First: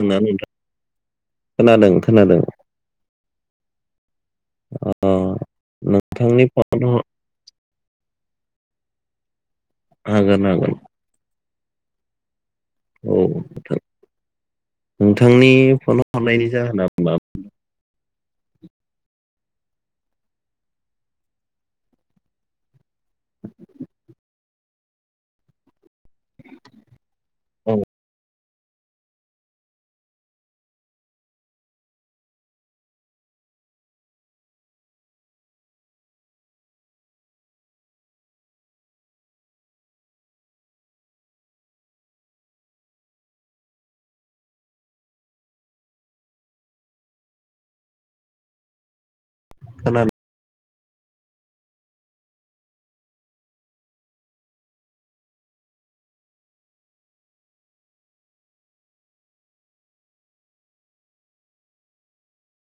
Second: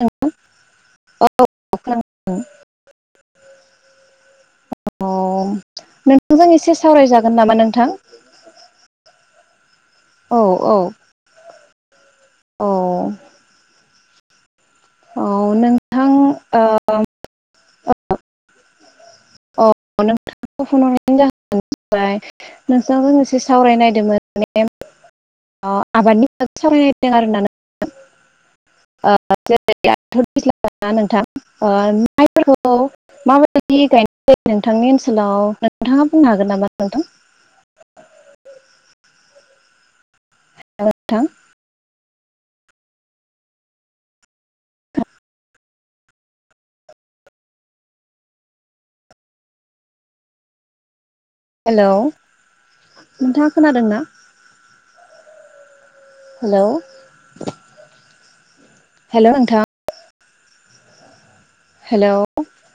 [unintelligible] औ नोंथां खोनादों खोनादों अ ओ नोंथांनि नोंथांजों एसे फन ह सावरायजागोन नामा नोंथां। औ हागोन औ हागोन। औ। औ नोंथांनि फन नोंथां हरनायनि जाहोना मामोन। अ नोंथाखौ फन हरनायनि [unintelligible] ओमफ्राय नोंथांजों एसे सावरायनायदोंमोन माने। आबादनि सायाव सावरायनायदों आरोना औ नोंथां। जेरै दाथ दैज्लांना नोंथां माइफोरखौ। माबायदि गायनाय जायो नोंथांनि ओनसोलाव नोंथाङा बुंनो हागोन नामा नोंथां। [inaudible] हेलौ नोंथां। [unintelligible] हेलौ नोंथाङा खोनादोंना। हेलौ हेल' नोंथां। हेलौ।